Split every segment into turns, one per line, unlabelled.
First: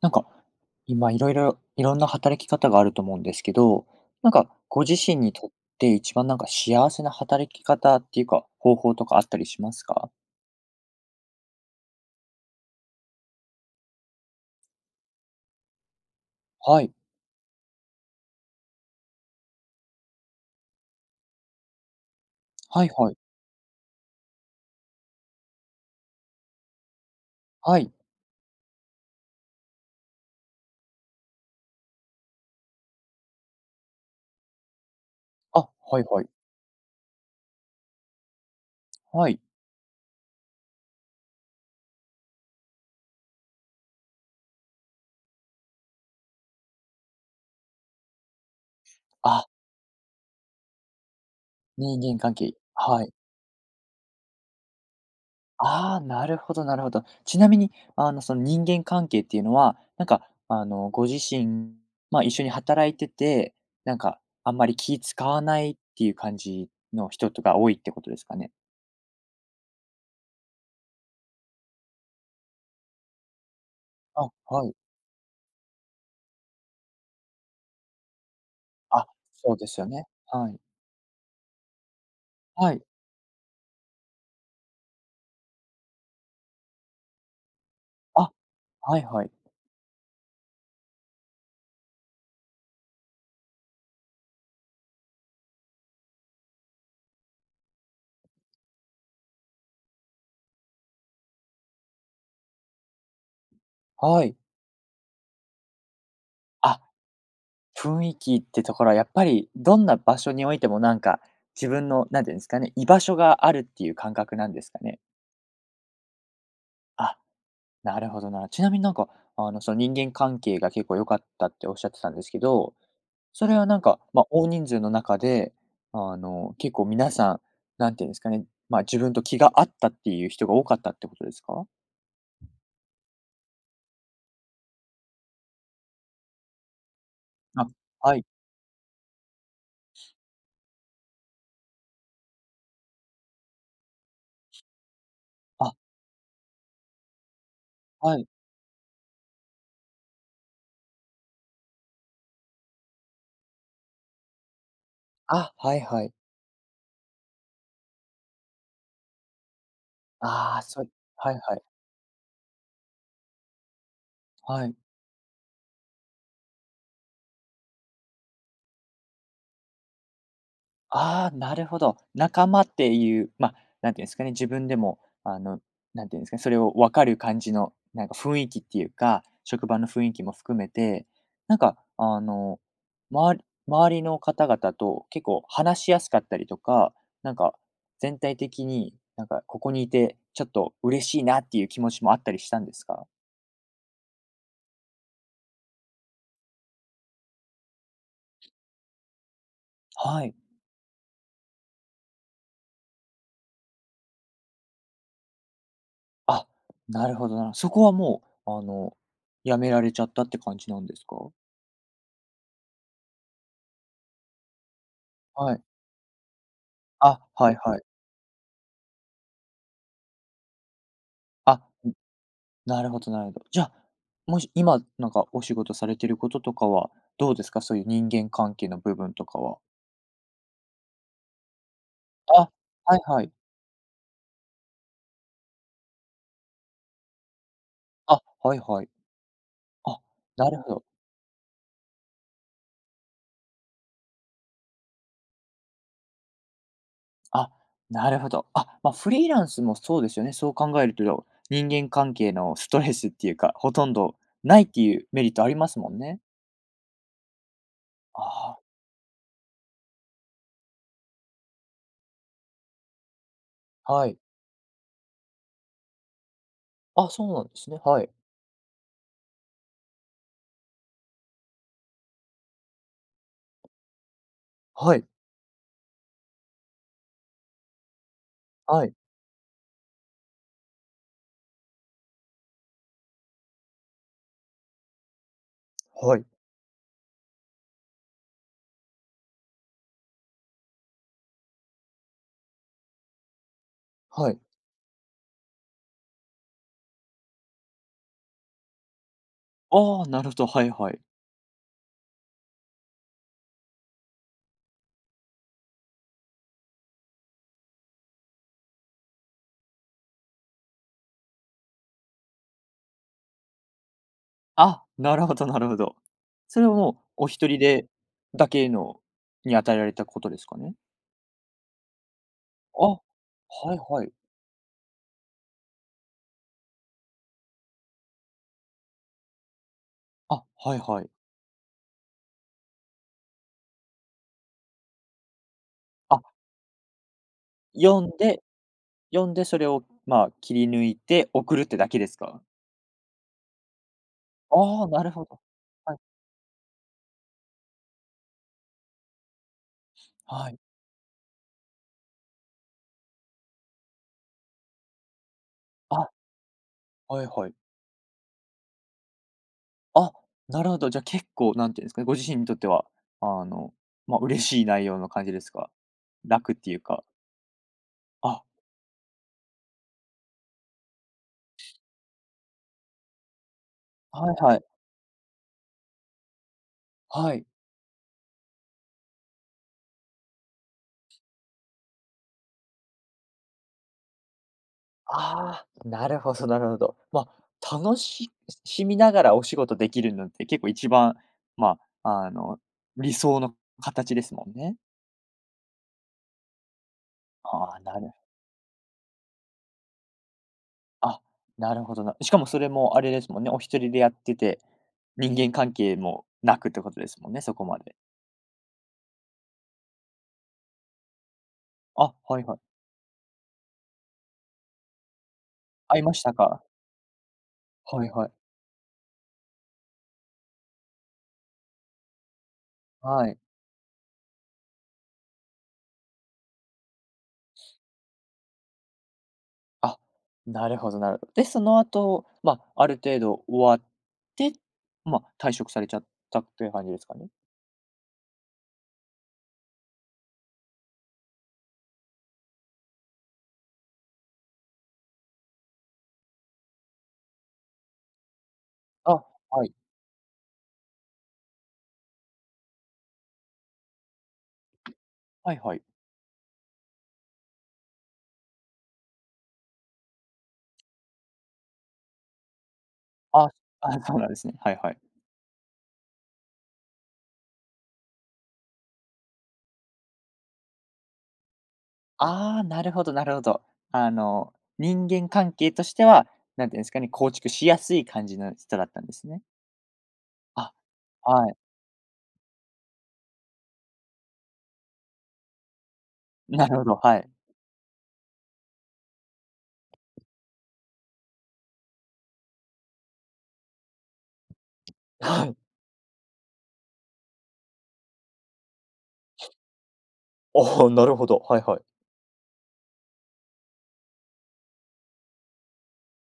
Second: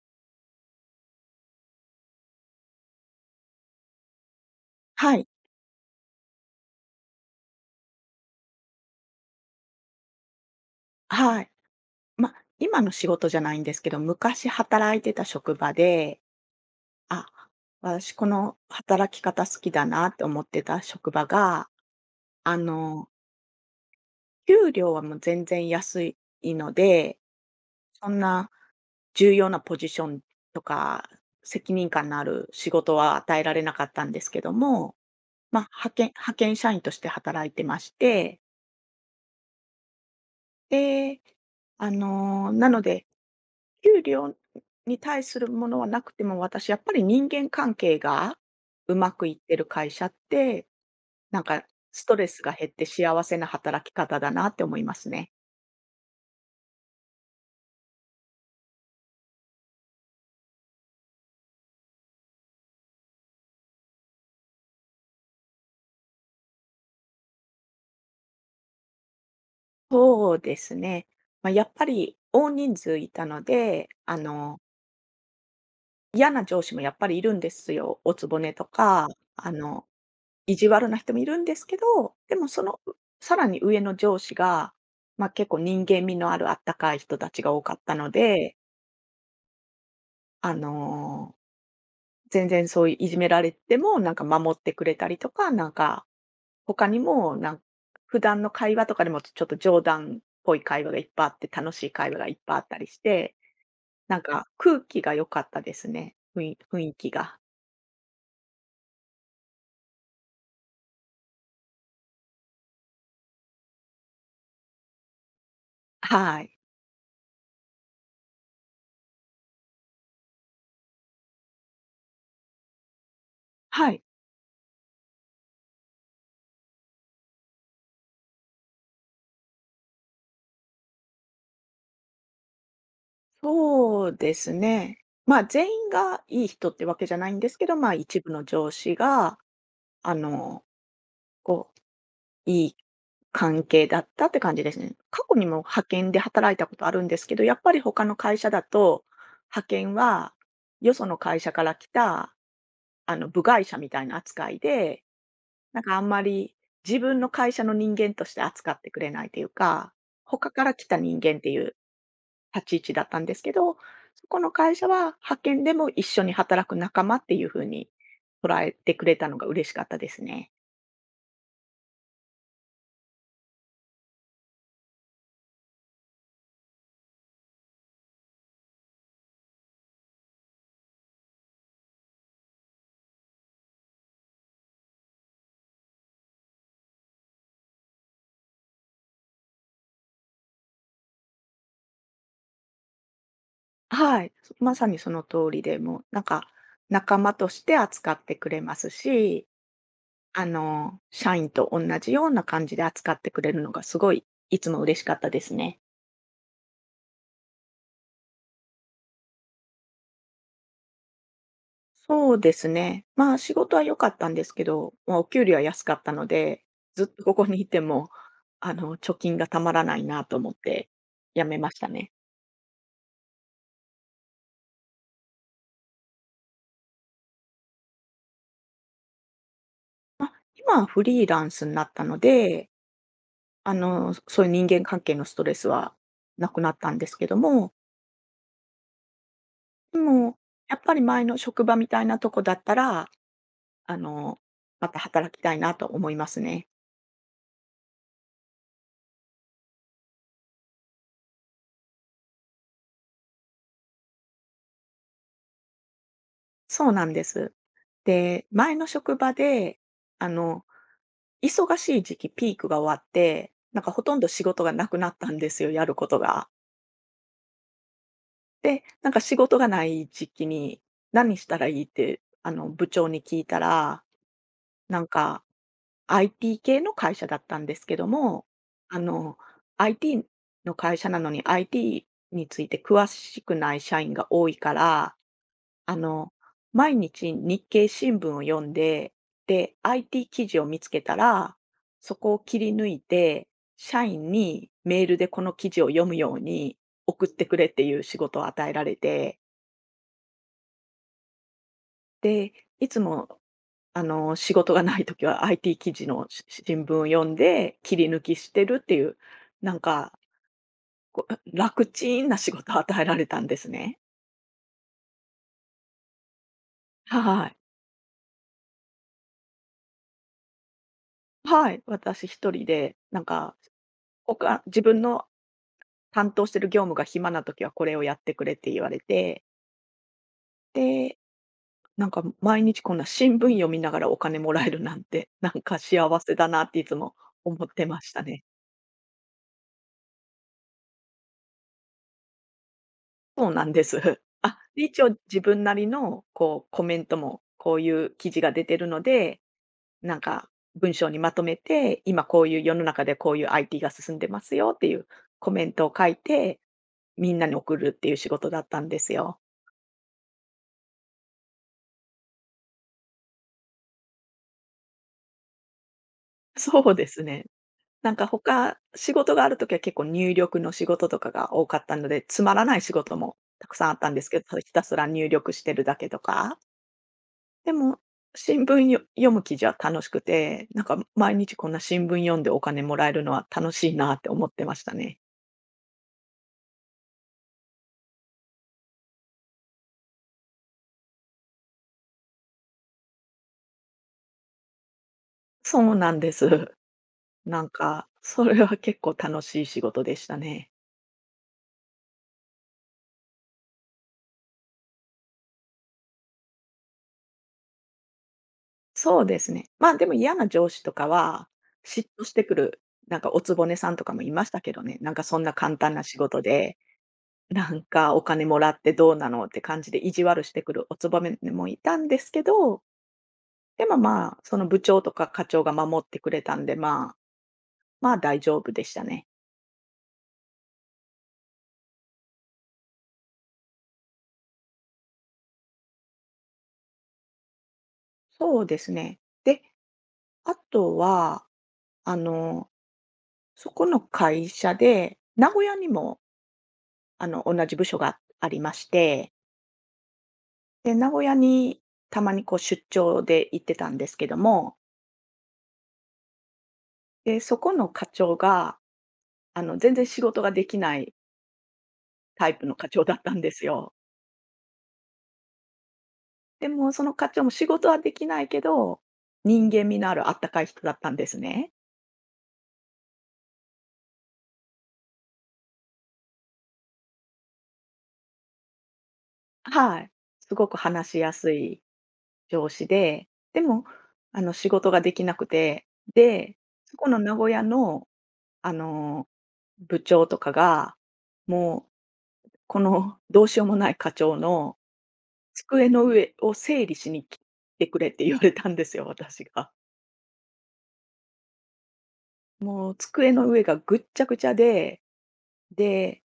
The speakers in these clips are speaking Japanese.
なんか、今いろんな働き方があると思うんですけど、ご自
は
身
い、
にとって一番幸せな働き方っていうか、方法とかあったりしますか？
はい。今の仕事じゃないんですけど、昔働いてた職場で、
はい。
あ、私この働き方好きだなって思ってた職場が、あ
はい
の、
はい。
給料はもう全然安いので、
はい。
そんな重要なポジションとか、責任感のある仕事は与えられなかったんですけども、
あ、
派
はい
遣
はい。
派遣社員として働いてまして、
はい。
で、なので給料に対するものはなくても、私やっぱり人間関係がうまくいっ
あ、
てる会社って、なんか
人
スト
間
レ
関
スが
係。
減って
はい。
幸せな働き方だなって思いますね。
ああ、なるほどなるほど。ちなみに、その人間関係っていうのは、ご自身、まあ、一緒に働いてて、あんまり気使わないっていう感じの人とか多いってことですかね？
そうですね。まあ、やっぱり大人数いたので、
あ、はい。
嫌な上司もやっぱりいるんですよ。おつぼねと
あ、
か、あ
そうです
の、
よね。は
意
い。
地悪な人もいるんですけど、でもそ
は
の、
い。
さらに上の上司が、ま、結構人間味のあるあったかい人たちが多かったの
あ、
で
はいはい。
あの、全然そういういじめられても、なんか守ってくれたりとか、なんか、他にも、なん普段の会話とかでもちょっと冗談っぽい会話がいっぱいあって、楽しい会話がいっぱいあったりして、なん
はい。
か空気が良かったですね。雰囲
あ、
雰囲気が。
雰囲気ってところはやっぱりどんな場所においても自分のなんていうんですかね、居場所があるっていう感覚なんですかね？
はい。
あ、なるほどな。ちなみにその人間関係が結構良かったっておっしゃってたんですけど、それは
はい。
まあ、大人数の中で、結構皆さん、なんていうんですかね、まあ、自分と気が合ったっていう人が多かったってことですか？
そうですね。まあ、全員がいい人ってわけじゃないんですけ
あ、
ど、まあ、
は
一
い。
部の上司が、あの、こういい関係だったって感じですね。過去にも
あ、
派遣で働いたことあるんですけど、やっぱり他
は
の
い。
会社だと、派遣はよその会社から来た、部外者みたいな扱いで、
あ、は
な
い
んかあ
は
ん
い。
まり自分の会社の人間として扱ってくれないというか、他
ああ、
から
そ
来
う、
た人
はい
間って
は
い
い。
う立ち位置だったんですけど、そこの
はい。
会社は派遣でも一緒に働く仲間っていうふうに捉えてくれたのが嬉しかったですね。
ああ、なるほど。仲間っていう、まあ、なんていうんですかね、自分でも、あの、なんていうんですかね、それを分かる感じの、雰囲気っていうか、職場の雰囲気も含めて、なんか、あの、まわり周りの方々と結構話しやすかったりとか、なんか、全体的に、ここにいてちょっと嬉しいなっていう気持ちもあったりしたんですか？
はい、まさにその通りで、もうなんか仲間として扱ってくれますし、
はい。
あの、社員と同じような感じで扱ってくれるのがすごい、いつも嬉しかったですね。
あ、なるほどな。そこはもう、辞められちゃったって感じなんですか？
そうですね。まあ仕事は良かったんですけど、まあお給
は
料は
い。
安かったので、ずっ
あ、
とここ
はい
にい
は
て
い。
も、貯金がたまらないなと思って辞
あ、
めました
ん、
ね。
なるほどなるほど。じゃあ、もし今、お仕事されてることとかはどうですか？そういう人間関係の部分とかは。
今はフリーランスになったの
あ、
で、
はいはい。
そういう人間関係のストレスはなくなったんですけども、
あ、はいはい。あ、
でも、
なるほ
やっ
ど。
ぱり前の職場みたいなとこだったら、あの、また働きたいなと思いますね。
あ、なるほど。あ、まあ、フリーランスもそうですよね。そう考えると、人間関係のストレスっていうか、ほとんどないっていうメリットありますもんね。
そうなんです。で、
あ
前の職場で、あの、忙しい時期ピークが終わって、なんか
あ、
ほ
は
と
い。
んど仕事がなくなったんですよ、やることが。
あ、そうなんですね。はい。
で、なんか仕事がない時期に何したらいいって、部長に聞いたら、
は
なん
い。
か、IT 系の会社だったんですけども、
はい。
あの、IT の会社なのに IT について詳しくない社員が多いから、あ
はい。
の、毎日日経新聞を読んで、で、IT 記事を見つけたら、そこを切り抜いて、社員
はい。
にメールでこの記事を読むように送ってくれっていう仕事を与えられて
ああ、なるほど、はいはい。
で、いつも、仕事がない時は IT 記事の新聞を読んで、切り抜きしてるっていう、なんか、こう、楽ちんな仕事を与えられたんですね。
あ、なるほどなるほど。それはもう、お一
はい。
人でだけのに与えられたことですかね？
はい、私一人
あ、
で、
は
なんか、
いはい。
自分の担当してる業務が暇な時はこれをやってくれって言われて、
あ、はいはい。
で、なんか毎日こんな新聞読みながらお金もらえるなんて、なんか
あ、
幸せだなっていつも思ってま
読ん
したね。
で読んで、それを、まあ、切り抜いて送るってだけですか？
そうなんです。あ、で、
ああ、
一
な
応
るほ
自
ど。
分なり
はい。
のこうコメントも、こういう記事が出てるので、なんか
はい。
文章にまとめて、今こういう世の中でこういう IT が進んでますよっていうコメントを
あ、
書いて、
はい
みんな
はい。
に送るっていう仕事だったんですよ。
あ、なるほど。じゃ、結構、なんていうんですかね、ご自身にとっては、あの、まあ、嬉しい内容の感じですか？楽っ ていう
そう
か？
ですね。なんか
あ、
他、仕事があるときは結構入力の仕事とかが多かったので、つまらない仕事もたくさんあったんです
はい
け
は
ど、
い。
ひたすら入力してるだけとか。
はい。
でも、新聞よ読む記事は楽しくて、なんか毎日こんな新聞読んでお金もらえるのは楽しいなって思ってましたね。
ああ、なるほどなるほど。まあ、楽しみながらお仕事できるのって結構一番、まあ、理想の形ですもんね。
そうなんです。なん
ああ、
か、それは結構楽しい仕事でしたね。
あ、なるほどな。しかもそれもあれですもんね、お一人でやってて、人間関係もなくってことですもんね、そこまで。
そうですね。まあ、でも嫌な上司とかは、嫉
あ、
妬し
は
て
い
く
はい。
る、なんかおつぼねさんとかもいましたけどね、なんかそんな簡単
会
な
いま
仕
した
事
か？
で、なん
はい
かお
はい。
金もらってどうなのって感じで意地悪してくるおつぼねもいたんですけど、
はい。
でもまあ、その部長とか課長が守ってくれたんで、まあ、まあ大丈夫でしたね。
あ、なるほどなるほど。で、その後、まあ、ある程度終わって、まあ、退職されちゃったという感じですかね？
そうですね。で、あとは、あの、そこの会社で、名古屋にも、同じ部署がありまし
あ、
て、
はい。
で、名古屋にたまにこう出張で行ってたんですけども、
はいはい。
で、そこの課長が、全然仕事ができないタイプの課長だったん
あ、
で
あ、
すよ。
そうなんですね。はいはい。
でも、その課長も仕事はできないけど、人間味のあるあったかい人だったんですね。
ああ、なるほどなるほど。人間関係としては、なんていうんですかね、構築しやすい感じの人だったんですね。
はい。すご
あ、
く話しや
は
す
い。
い上司で、でも、仕事ができなくて、で、
なるほ
そ
ど、
こ
は
の
い。
名古屋の、あの、部長とかが、もう、このどうしようもない課長の
はい。
机の上を整理しに来てくれって言われたんですよ、私が。
ああ、なるほど。はいはい。
もう机の上がぐっちゃぐちゃで、で、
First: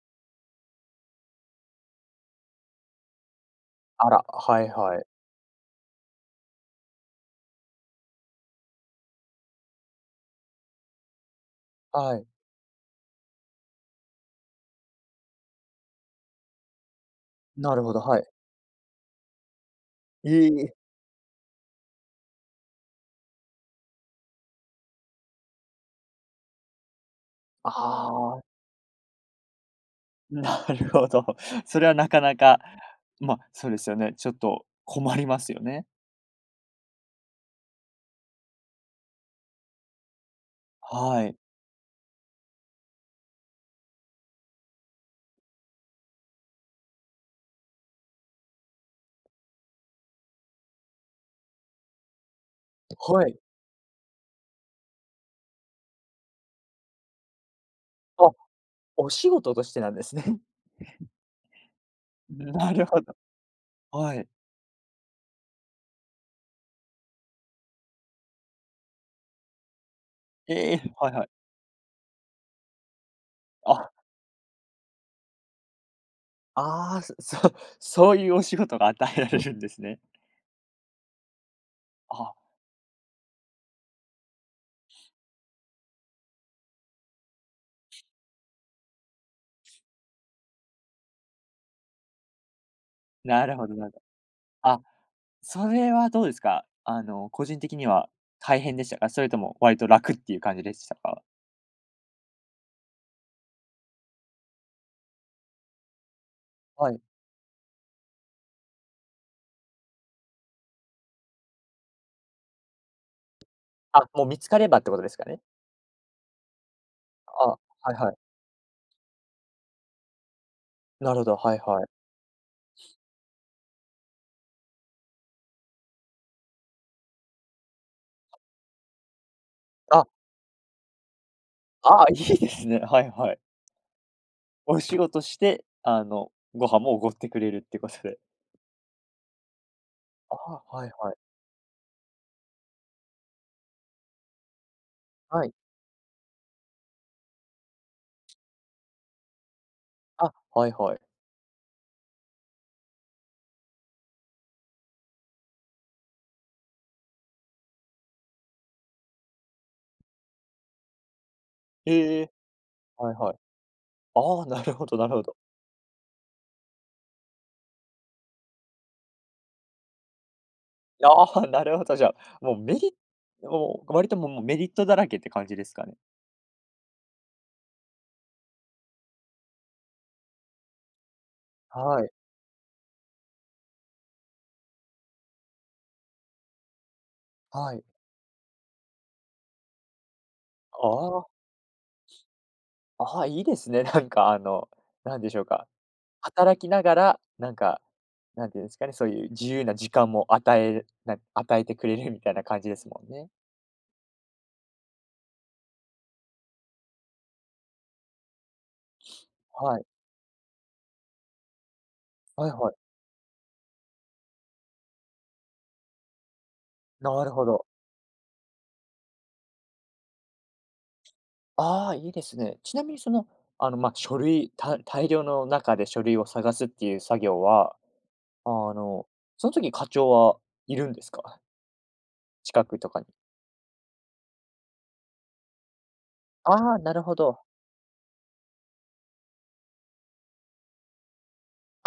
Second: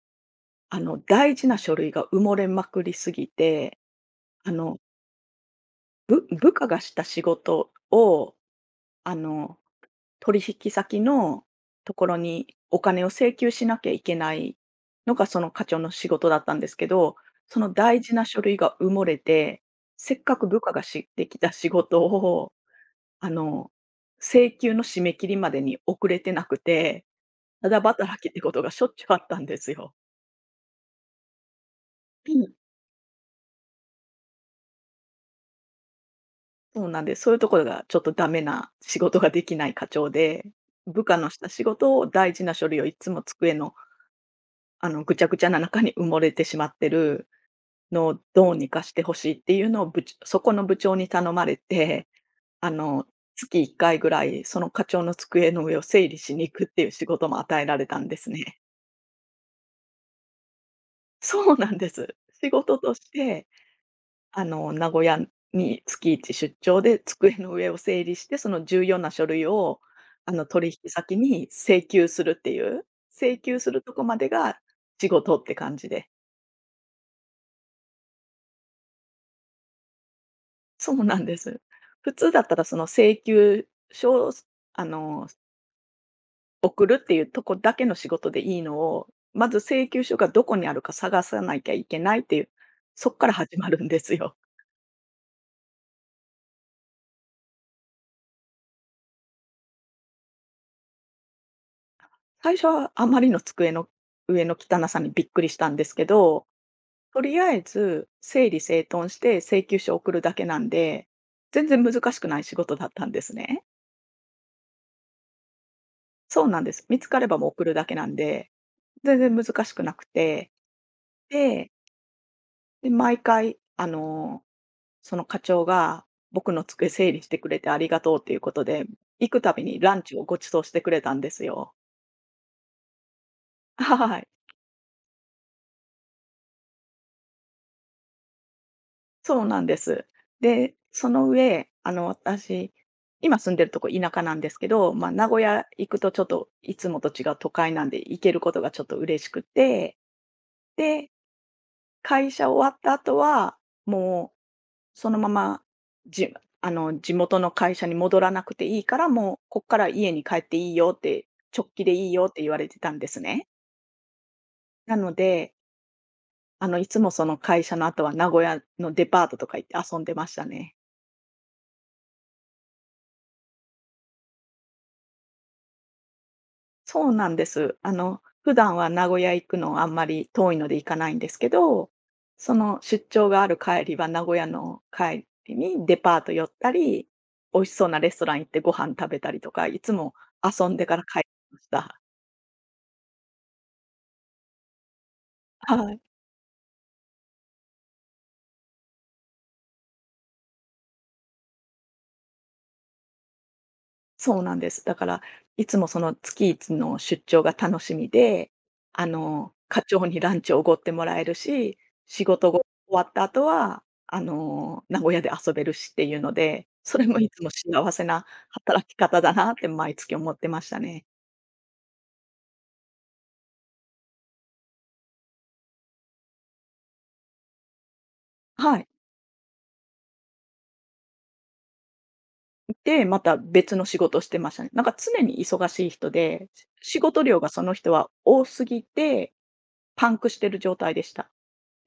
大事な書類が埋もれまくりすぎて、あの、
おお
部下がした仕事を、あの取引先のところにお金を請求しなきゃいけないのが、その課長の仕事だったんですけど、その
なるほ
大
ど、
事
は
な
い。
書類が埋もれて、せっ
え
かく部下
え。
がしてきた仕事を、あの、請求の締め切りまでに遅れてなくて、た
あ
だ働きって
あ。
ことがしょっちゅうあったんですよ。
なるほど。それはなかな
うん。
か、まあ、そうですよね。ちょっと困りますよね。
そうなんです。そういうところがちょっとダメな、仕事ができない課長で、部下
は
のし
い。
た仕事を大事な書類をいつも机の、ぐちゃぐちゃな中に埋もれてしまってるの、どうにかしてほしいっていうのをそこの部長に頼まれて、あの、
はい。
月1回ぐらい、その課長の机の上を整理しに行くっていう仕事も与えられたんです
あ、
ね。
お仕事としてなんですね。
そうなんです。仕
な
事
る
と
ほ
し
ど。
て、
はい。
名古屋に月1出張で机の上を整理して、その重要な書類を、取
ええ、
引
はい
先
はい。
に請求するっていう、請求する
あ、
とこまでが仕事って感じで。
ああ、そういうお仕事が与えられるんですね。
そうなんです。普通
あ、
だったらその請求書を、あの送るっていうとこだけの仕事でいいのを、まず請求書がどこにあるか探さなきゃいけないっていう、そっから
なる
始
ほ
ま
ど
る
な
ん
る
で
ほど。
すよ。
あ、それはどうですか？個人的には大変でしたか？それとも割と楽っていう感じでしたか？
最初はあまりの机の上の汚さにびっくりしたんですけど、
はい。
とりあえず整理整頓して請求書を送るだけなんで、全然難しくない仕事だったんですね。
あ、もう見つかればってことですかね？
そうなんです。見つかればも
あ、
う
は
送るだけ
い
な
は
ん
い。
で、全然難しくなくて、
なるほど、はい
で、
はい。
で毎回あのその課長が僕の机整理してくれてありがとうっていうことで、行くたびにラン
あ
チをご馳走してくれたんですよ。
ああ、いいですね。はいはい。
はい、
お仕事して、ご飯も奢ってくれるってことで。
そうなんです。
ああ、
で、
はい
そ
はい。
の上、私、今住んでるとこ田舎なんですけど、まあ、名古
はい。
屋行くとちょっといつもと違う都会なんで行けることがちょっと嬉しくて、
あ、はいはい。
で、会社終わった後は、もうそのまま、じあの、地元の会社に戻らなくていいから、もうこっから家に帰っていいよって、直帰でいい
え
よ
え、
って言われてたんで
はい
す
はい。
ね。
ああ、なるほど
な
な
の
るほど。
で、あの、いつもその会社の後は名古屋のデパートとか行って遊んでましたね。
ああ、なるほど、じゃあ、もうメリもう割ともうメリットだらけって感じですかね。
そうなんです。あの、普段は名古屋行くのあんまり遠いので行かないんですけど、
はい、
その出張がある帰りは名古屋の帰りにデパート寄ったり、美味し
はい。
そうなレストラン行ってご飯食べたりとか、いつも遊んでから帰
あ
りました。
あ、ああ、いいですね。なんでしょうか、
はい。
働きながら、なんていうんですかね、そういう自由な時間も与えてくれるみたいな感じですもんね。
そうなんです。だから、いつもその月一の出張が楽しみで、あの、
は
課
い。
長にランチを奢ってもらえるし、仕
は
事
い
が終
はい。
わった後は、あの、名古屋で遊べるしっていうので、それも
な
い
る
つ
ほ
も
ど。
幸せな働き方だなって毎月思ってましたね。
ああ、いいですね。ちなみにその、まあ、書類、大量の中で書類を探すっていう作業は、あ
はい。
の、その時課長はいるんですか？近くとか
で、
に。
また別の仕事をしてましたね。なんか常に忙しい人で、
ああ、な
仕
るほ
事量
ど。
がその人は多すぎて、パンクしてる状態でした。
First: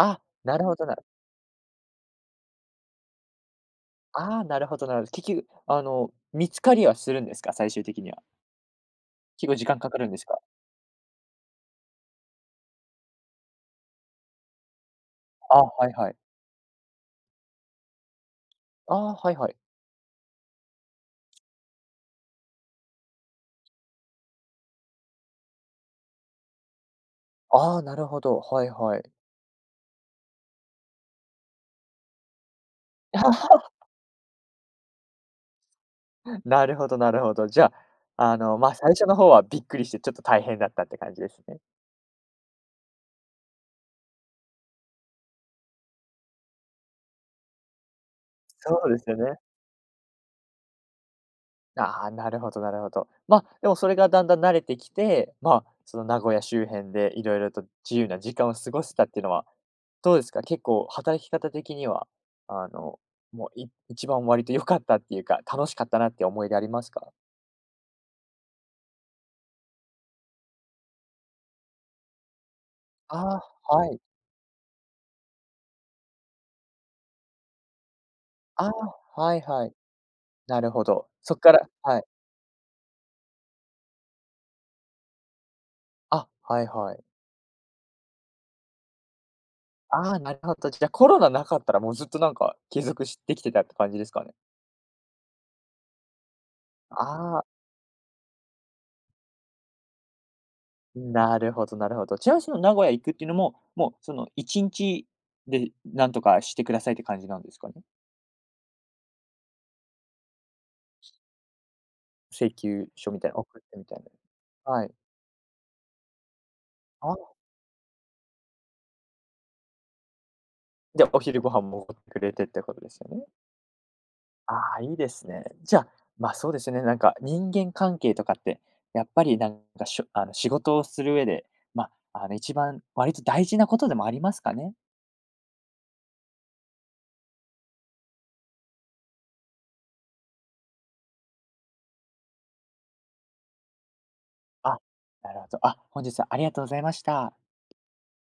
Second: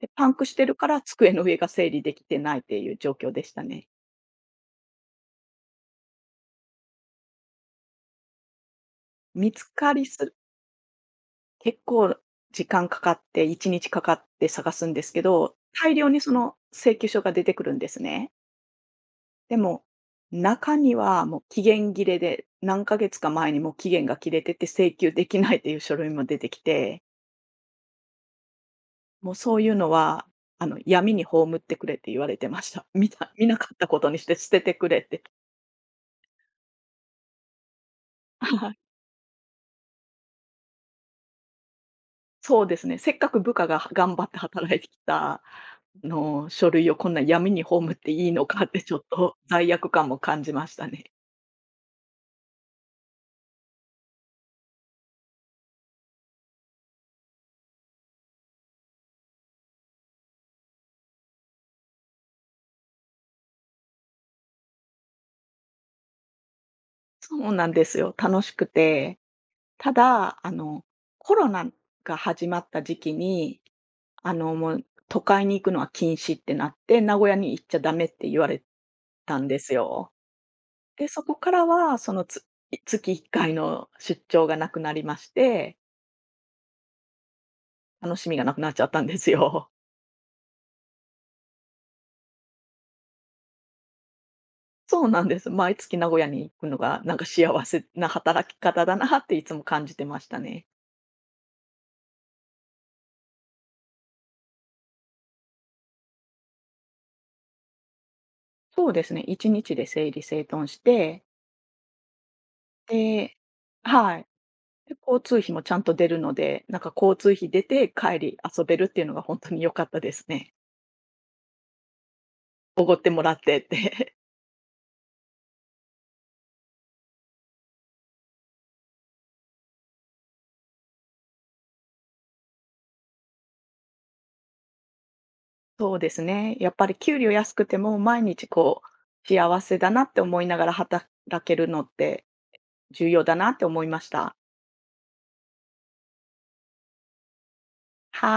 で、パンクし
な
て
る
る
ほど
か
な。
ら机の上が整理できてないっていう状況でしたね。
ああ、なるほどなるほど。結局、見つかりはするんですか？最終的には。結
見
構
つ
時間か
か
か
り
るんです
す
か？
結構時間かかって、1日かかって探すんですけど、
ああ、はい
大量
はい。
にその請求書が出てくるんですね。
ああ、はいは
で
い。
も、中にはもう期限切れで、何ヶ月か前にもう期限が切れてて請求できないっていう書類も出てきて、
ああ、なるほど。はいはい。
もうそういうのは、あの、闇に葬ってくれって言われてました。見な かったことにして捨ててくれって。
なるほどなるほど。じゃあ、まあ、最初の方はびっくりしてちょっと大変だったって感じですね。
そうですね。せっかく部下がは頑張って働いてきたあの書類をこんな闇に葬っていいのかっ
そ
て
う
ちょ
で
っ
すよ
と
ね。
罪悪感も感じましたね。
ああ、なるほどなるほど。ま、あでもそれがだんだん慣れてきて、ま、あその名古屋周辺でいろいろと自由な時間を過ごせたっていうのは、どうですか？結構働き方的には、あの、もう、一番割と良かったっていうか、楽しかったなって思い出ありますか？
そうなんですよ。楽しくて。ただ、あの、コロナが始まった時期
あ
に、
あ、はい。
あの、もう都会に行くのは禁止ってなって、名古屋に行っちゃダメって言われ
ああ、は
た
い
んで
はい。
すよ。
なるほど。
で、そ
そ
こ
っ
か
か
ら
ら
は、
はい。
そのつ月い月1回の出張がなくなりまして、
あ、はいはい。
楽しみがなくなっちゃったんですよ。
ああ、なるほど。じゃ、コロナなかったらもうずっと継続してきてたって感じですかね？
そうなんです。毎月名古屋に行くのが、
あ
なんか
あ。
幸せな働き方だなっていつも感じてましたね。
なるほどなるほど。ちなみにその名古屋行くっていうのも、もうその1日でなんとかしてくださいって感じなんですかね？
そうですね、1日で整理整頓して、
請求書みたい
で
な送ってみたい
はい。
な。はい。
で、交通費もちゃんと出るので、なんか交通
あ、
費出て帰り遊べるっていうのが本当に良かったですね。
じゃ、お昼ご飯も送ってくれてってこと
お
で
ご
す
って
よ
も
ね。
らってって。
ああ、いいですね。じゃあ、ま、そうですね、人間関係とかって、やっぱりなんかしょあの、仕事をする上で、まあ、一番割と大事なことでもありますかね？
そうですね、やっぱり給料安くても毎日こう、幸せだなって思いながら働けるのって重要だなって思いました。
あ、なるほど。あ、本日はありがとうございました。
はい。